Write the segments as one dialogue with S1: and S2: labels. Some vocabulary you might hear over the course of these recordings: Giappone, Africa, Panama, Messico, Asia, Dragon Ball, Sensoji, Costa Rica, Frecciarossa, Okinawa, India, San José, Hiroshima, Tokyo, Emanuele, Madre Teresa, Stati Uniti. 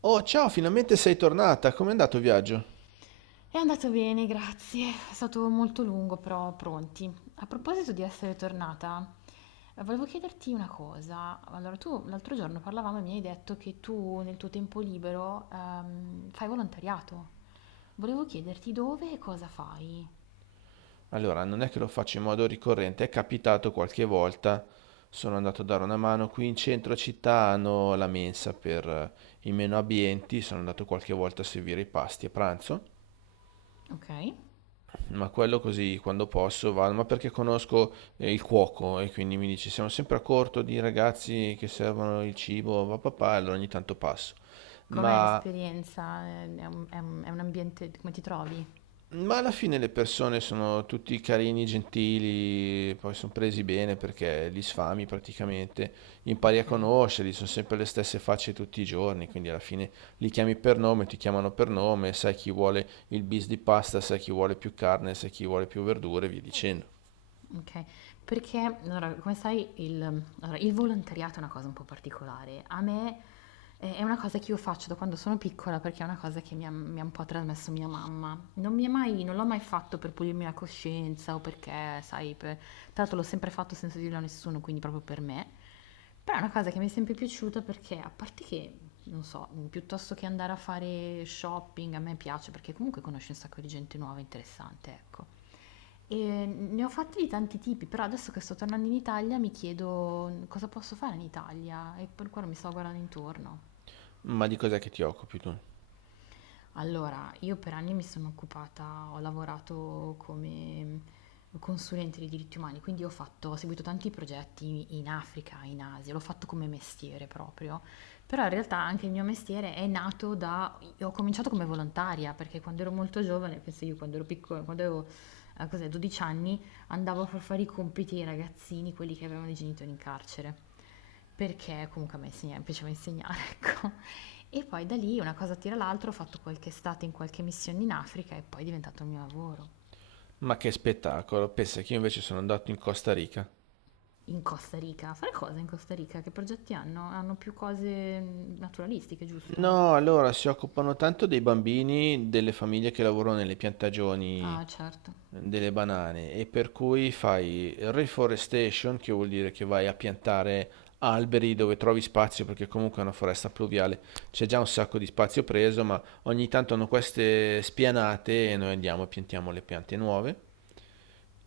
S1: Oh, ciao, finalmente sei tornata. Com'è andato il viaggio?
S2: È andato bene, grazie. È stato molto lungo, però pronti. A proposito di essere tornata, volevo chiederti una cosa. Allora, tu l'altro giorno parlavamo e mi hai detto che tu nel tuo tempo libero fai volontariato. Volevo chiederti dove e cosa fai.
S1: Allora, non è che lo faccio in modo ricorrente, è capitato qualche volta. Sono andato a dare una mano qui in centro città, hanno la mensa per i meno abbienti, sono andato qualche volta a servire i pasti a pranzo,
S2: Ok.
S1: ma quello così quando posso vado, ma perché conosco il cuoco e quindi mi dice siamo sempre a corto di ragazzi che servono il cibo, va papà, allora ogni tanto passo.
S2: Com'è
S1: Ma
S2: l'esperienza? È un ambiente, come ti trovi?
S1: Ma alla fine le persone sono tutti carini, gentili, poi sono presi bene perché li sfami praticamente, impari
S2: Ok.
S1: a conoscerli, sono sempre le stesse facce tutti i giorni, quindi alla fine li chiami per nome, ti chiamano per nome, sai chi vuole il bis di pasta, sai chi vuole più carne, sai chi vuole più verdure, e via dicendo.
S2: Okay. Perché allora, come sai il allora, il volontariato è una cosa un po' particolare. A me è È una cosa che io faccio da quando sono piccola, perché è una cosa che mi ha un po' trasmesso mia mamma. Non l'ho mai fatto per pulirmi la coscienza o perché, sai, per tra l'altro l'ho sempre fatto senza dirlo a nessuno, quindi proprio per me. Però è una cosa che mi è sempre piaciuta perché, a parte che, non so, piuttosto che andare a fare shopping, a me piace perché comunque conosci un sacco di gente nuova e interessante, ecco. Ne ho fatti di tanti tipi, però adesso che sto tornando in Italia mi chiedo cosa posso fare in Italia e per quello mi sto guardando intorno.
S1: Ma di cos'è che ti occupi tu?
S2: Allora, io per anni mi sono occupata, ho lavorato come consulente di diritti umani, quindi ho fatto, ho seguito tanti progetti in Africa, in Asia, l'ho fatto come mestiere proprio, però in realtà anche il mio mestiere è nato da, ho cominciato come volontaria, perché quando ero molto giovane, penso io quando ero piccola, quando avevo, cos'è, 12 anni, andavo a far fare i compiti ai ragazzini, quelli che avevano i genitori in carcere, perché comunque mi piaceva insegnare, ecco. E poi da lì una cosa tira l'altra, ho fatto qualche estate in qualche missione in Africa e poi è diventato il mio lavoro.
S1: Ma che spettacolo, pensa che io invece sono andato in Costa Rica.
S2: In Costa Rica, fare cosa in Costa Rica? Che progetti hanno? Hanno più cose naturalistiche, giusto?
S1: No, allora si occupano tanto dei bambini, delle famiglie che lavorano nelle piantagioni
S2: Ah, certo.
S1: delle banane e per cui fai reforestation, che vuol dire che vai a piantare alberi dove trovi spazio, perché comunque è una foresta pluviale, c'è già un sacco di spazio preso, ma ogni tanto hanno queste spianate e noi andiamo e piantiamo le piante nuove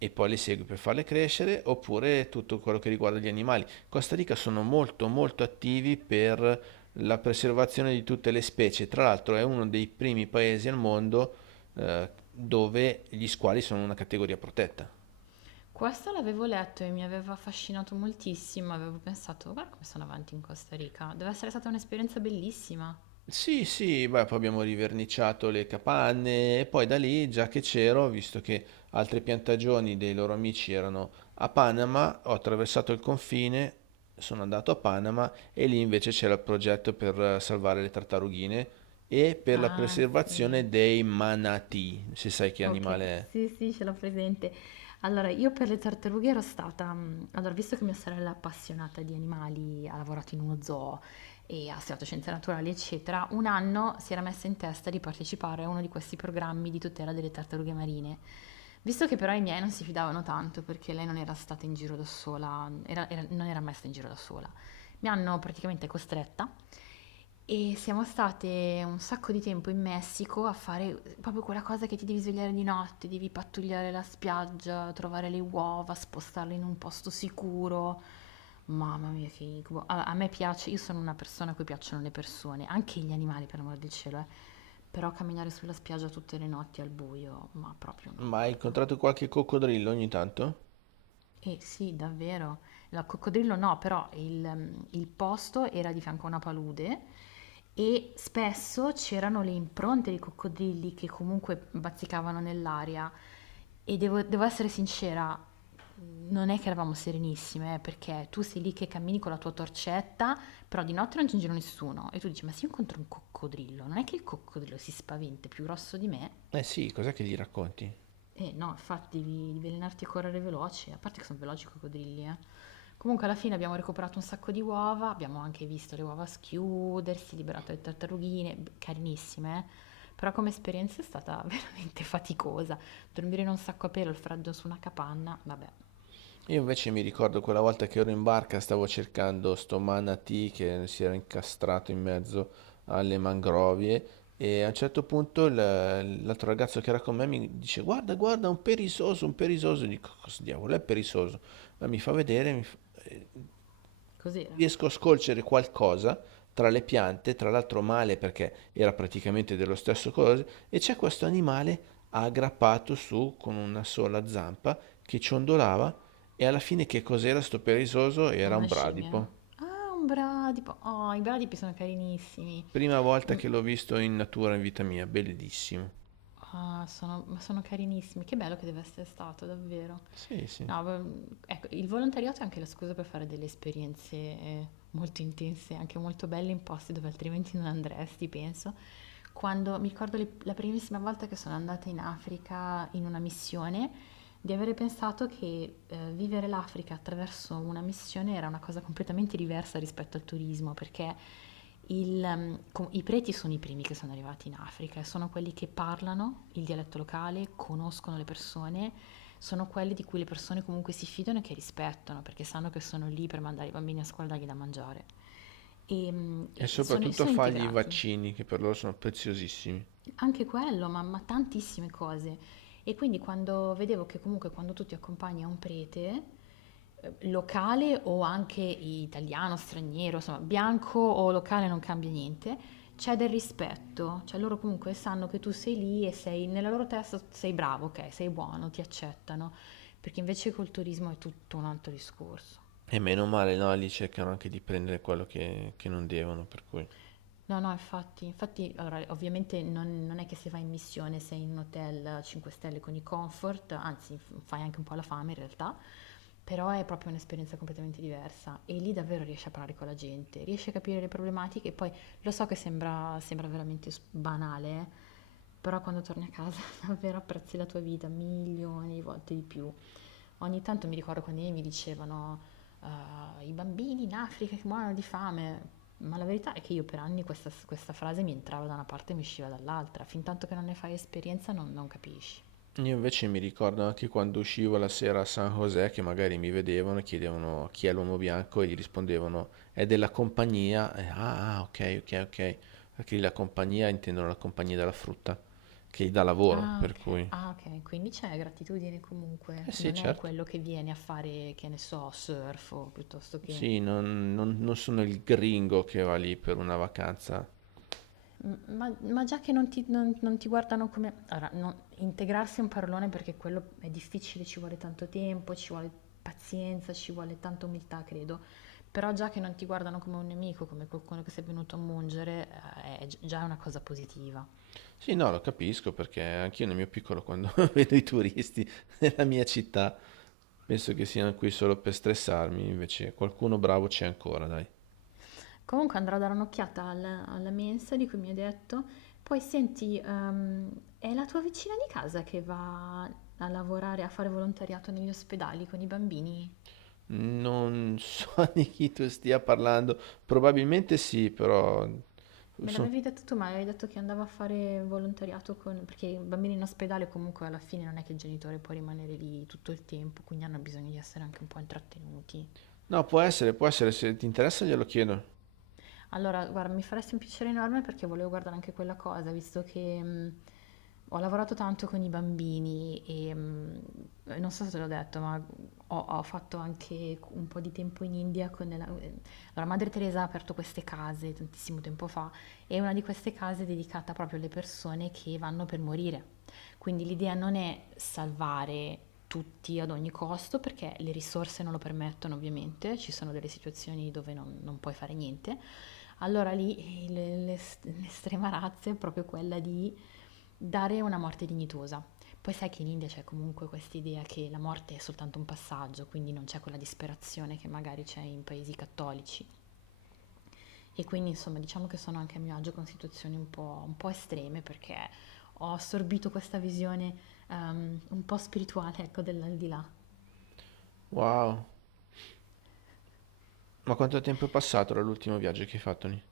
S1: e poi le segui per farle crescere, oppure tutto quello che riguarda gli animali. Costa Rica sono molto molto attivi per la preservazione di tutte le specie, tra l'altro è uno dei primi paesi al mondo dove gli squali sono una categoria protetta.
S2: Questo l'avevo letto e mi aveva affascinato moltissimo, avevo pensato, guarda come sono avanti in Costa Rica, deve essere stata un'esperienza bellissima.
S1: Sì, sì, beh, poi abbiamo riverniciato le capanne e poi da lì, già che c'ero, visto che altre piantagioni dei loro amici erano a Panama, ho attraversato il confine, sono andato a Panama e lì invece c'era il progetto per salvare le tartarughine e per la
S2: Ah, sì.
S1: preservazione dei manatì, se sai che
S2: Okay,
S1: animale è.
S2: sì, sì, ce l'ho presente. Allora, io per le tartarughe ero stata allora visto che mia sorella è appassionata di animali, ha lavorato in uno zoo e ha studiato scienze naturali, eccetera, un anno si era messa in testa di partecipare a uno di questi programmi di tutela delle tartarughe marine. Visto che però i miei non si fidavano tanto perché lei non era stata in giro da sola, era era non era mai stata in giro da sola, mi hanno praticamente costretta e siamo state un sacco di tempo in Messico a fare proprio quella cosa che ti devi svegliare di notte, devi pattugliare la spiaggia, trovare le uova, spostarle in un posto sicuro. Mamma mia, che incubo. A me piace, io sono una persona a cui piacciono le persone, anche gli animali, per amor del cielo, eh. Però camminare sulla spiaggia tutte le notti al buio, ma proprio no,
S1: Ma hai
S2: guarda.
S1: incontrato qualche coccodrillo ogni tanto?
S2: Eh sì, davvero. La coccodrillo no, però il posto era di fianco a una palude e spesso c'erano le impronte di coccodrilli che comunque bazzicavano nell'aria. E devo essere sincera, non è che eravamo serenissime, perché tu sei lì che cammini con la tua torcetta, però di notte non c'è in giro nessuno. E tu dici, ma se io incontro un coccodrillo, non è che il coccodrillo si spaventa, è più grosso di me?
S1: Eh sì, cos'è che gli racconti?
S2: Eh no, infatti devi allenarti a correre veloce, a parte che sono veloci i coccodrilli, eh. Comunque alla fine abbiamo recuperato un sacco di uova, abbiamo anche visto le uova schiudersi, liberato le tartarughine, carinissime, eh. Però come esperienza è stata veramente faticosa. Dormire in un sacco a pelo, il freddo su una capanna, vabbè,
S1: Io invece mi ricordo quella volta che ero in barca, stavo cercando sto manatee che si era incastrato in mezzo alle mangrovie e a un certo punto l'altro ragazzo che era con me mi dice guarda, guarda, un perisoso, un perisoso. Dico, cosa diavolo è perisoso? Ma mi fa vedere, eh,
S2: cos'era?
S1: riesco a scolcere qualcosa tra le piante, tra l'altro male perché era praticamente dello stesso colore, e c'è questo animale aggrappato su con una sola zampa che ciondolava e alla fine che cos'era sto perisoso? Era
S2: Una
S1: un
S2: scimmia?
S1: bradipo.
S2: Ah, un bradipo. Oh, i bradipi sono carinissimi.
S1: Prima volta
S2: Mm.
S1: che l'ho visto in natura in vita mia, bellissimo.
S2: Ah, ma sono carinissimi, che bello che deve essere stato, davvero.
S1: Sì, sì.
S2: No, ecco, il volontariato è anche la scusa per fare delle esperienze molto intense, anche molto belle in posti dove altrimenti non andresti, penso. Quando mi ricordo la primissima volta che sono andata in Africa in una missione, di avere pensato che vivere l'Africa attraverso una missione era una cosa completamente diversa rispetto al turismo, perché i preti sono i primi che sono arrivati in Africa, e sono quelli che parlano il dialetto locale, conoscono le persone, sono quelli di cui le persone comunque si fidano e che rispettano, perché sanno che sono lì per mandare i bambini a scuola e dargli da mangiare. E, mm,
S1: E
S2: e sono,
S1: soprattutto a
S2: sono
S1: fargli i
S2: integrati.
S1: vaccini che per loro sono preziosissimi.
S2: Anche quello, ma tantissime cose. E quindi quando vedevo che comunque quando tu ti accompagni a un prete, locale o anche italiano, straniero, insomma, bianco o locale non cambia niente, c'è del rispetto, cioè loro comunque sanno che tu sei lì e sei nella loro testa sei bravo, ok, sei buono, ti accettano, perché invece col turismo è tutto un altro discorso.
S1: E meno male, no? Lì cercano anche di prendere quello che non devono, per cui...
S2: No, no, infatti, infatti, allora, ovviamente non è che se vai in missione sei in un hotel 5 stelle con i comfort, anzi fai anche un po' la fame in realtà, però è proprio un'esperienza completamente diversa e lì davvero riesci a parlare con la gente, riesci a capire le problematiche e poi lo so che sembra veramente banale, però quando torni a casa davvero apprezzi la tua vita milioni di volte di più. Ogni tanto mi ricordo quando i miei mi dicevano: "Ah, i bambini in Africa che muoiono di fame", ma la verità è che io per anni questa frase mi entrava da una parte e mi usciva dall'altra, fintanto che non ne fai esperienza non capisci.
S1: Io invece mi ricordo anche quando uscivo la sera a San José che magari mi vedevano e chiedevano chi è l'uomo bianco e gli rispondevano è della compagnia. E, ah, ah, ok, ok, ok. Perché la compagnia intendono la compagnia della frutta che gli dà lavoro,
S2: Ah
S1: per
S2: ok,
S1: cui... Eh
S2: ah, ok, quindi c'è gratitudine comunque,
S1: sì,
S2: non è
S1: certo.
S2: quello che viene a fare, che ne so, surf o piuttosto che...
S1: Sì, non sono il gringo che va lì per una vacanza.
S2: Ma già che non ti guardano come... Allora, integrarsi è un parolone perché quello è difficile, ci vuole tanto tempo, ci vuole pazienza, ci vuole tanta umiltà, credo. Però già che non ti guardano come un nemico, come qualcuno che sei venuto a mungere, è già una cosa positiva.
S1: Sì, no, lo capisco perché anch'io nel mio piccolo quando vedo i turisti nella mia città penso che siano qui solo per stressarmi, invece qualcuno bravo c'è ancora, dai.
S2: Comunque andrò a dare un'occhiata alla mensa di cui mi hai detto. Poi senti, è la tua vicina di casa che va a lavorare, a fare volontariato negli ospedali con i bambini?
S1: Non so di chi tu stia parlando, probabilmente sì, però...
S2: Me
S1: so-
S2: l'avevi detto tu, ma avevi detto che andava a fare volontariato con... perché i bambini in ospedale comunque alla fine non è che il genitore può rimanere lì tutto il tempo, quindi hanno bisogno di essere anche un po' intrattenuti.
S1: No, può essere, se ti interessa glielo chiedo.
S2: Allora, guarda, mi faresti un piacere enorme perché volevo guardare anche quella cosa, visto che ho lavorato tanto con i bambini e non so se te l'ho detto, ma ho fatto anche un po' di tempo in India con la... Allora, Madre Teresa ha aperto queste case tantissimo tempo fa e una di queste case è dedicata proprio alle persone che vanno per morire. Quindi l'idea non è salvare tutti ad ogni costo perché le risorse non lo permettono ovviamente, ci sono delle situazioni dove non puoi fare niente. Allora lì l'estrema razza è proprio quella di dare una morte dignitosa. Poi sai che in India c'è comunque questa idea che la morte è soltanto un passaggio, quindi non c'è quella disperazione che magari c'è in paesi cattolici. E quindi insomma diciamo che sono anche a mio agio con situazioni un po' estreme perché ho assorbito questa visione un po' spirituale, ecco, dell'aldilà.
S1: Wow, ma quanto tempo è passato dall'ultimo viaggio che hai fatto lì?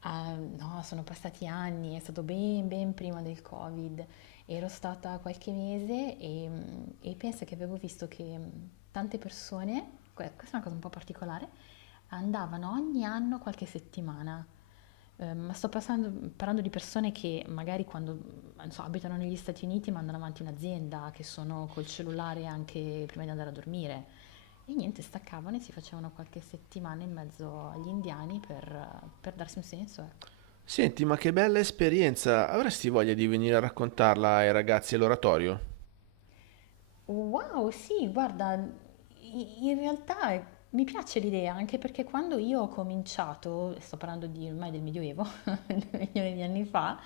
S2: Ah, no, sono passati anni, è stato ben, ben prima del Covid, ero stata qualche mese e penso che avevo visto che tante persone, questa è una cosa un po' particolare, andavano ogni anno qualche settimana. Ma parlando di persone che magari quando, non so, abitano negli Stati Uniti mandano avanti un'azienda, che sono col cellulare anche prima di andare a dormire. E niente, staccavano e si facevano qualche settimana in mezzo agli indiani per darsi un senso, ecco.
S1: Senti, ma che bella esperienza! Avresti voglia di venire a raccontarla ai ragazzi all'oratorio?
S2: Wow, sì, guarda, i- in realtà è- mi piace l'idea, anche perché quando io ho cominciato, sto parlando di ormai del Medioevo, milioni di anni fa,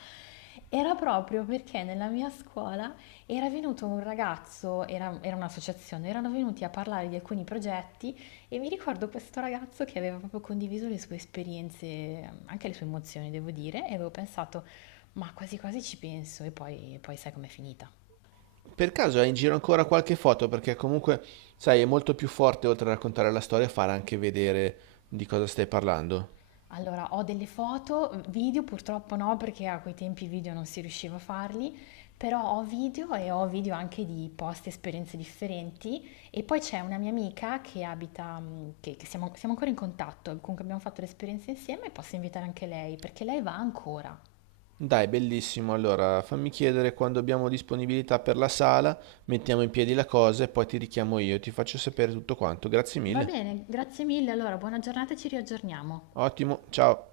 S2: era proprio perché nella mia scuola era venuto un ragazzo, era un'associazione, erano venuti a parlare di alcuni progetti e mi ricordo questo ragazzo che aveva proprio condiviso le sue esperienze, anche le sue emozioni, devo dire, e avevo pensato, ma quasi quasi ci penso, e poi sai com'è finita.
S1: Per caso hai in giro ancora qualche foto? Perché comunque, sai, è molto più forte oltre a raccontare la storia, fare anche vedere di cosa stai parlando.
S2: Allora, ho delle foto, video purtroppo no, perché a quei tempi i video non si riusciva a farli, però ho video e ho video anche di posti, esperienze differenti. E poi c'è una mia amica che abita, che siamo ancora in contatto, comunque abbiamo fatto l'esperienza insieme e posso invitare anche lei, perché lei va ancora.
S1: Dai, bellissimo. Allora, fammi chiedere quando abbiamo disponibilità per la sala, mettiamo in piedi la cosa e poi ti richiamo io, ti faccio sapere tutto quanto. Grazie
S2: Va
S1: mille.
S2: bene, grazie mille, allora buona giornata e ci riaggiorniamo.
S1: Ottimo, ciao.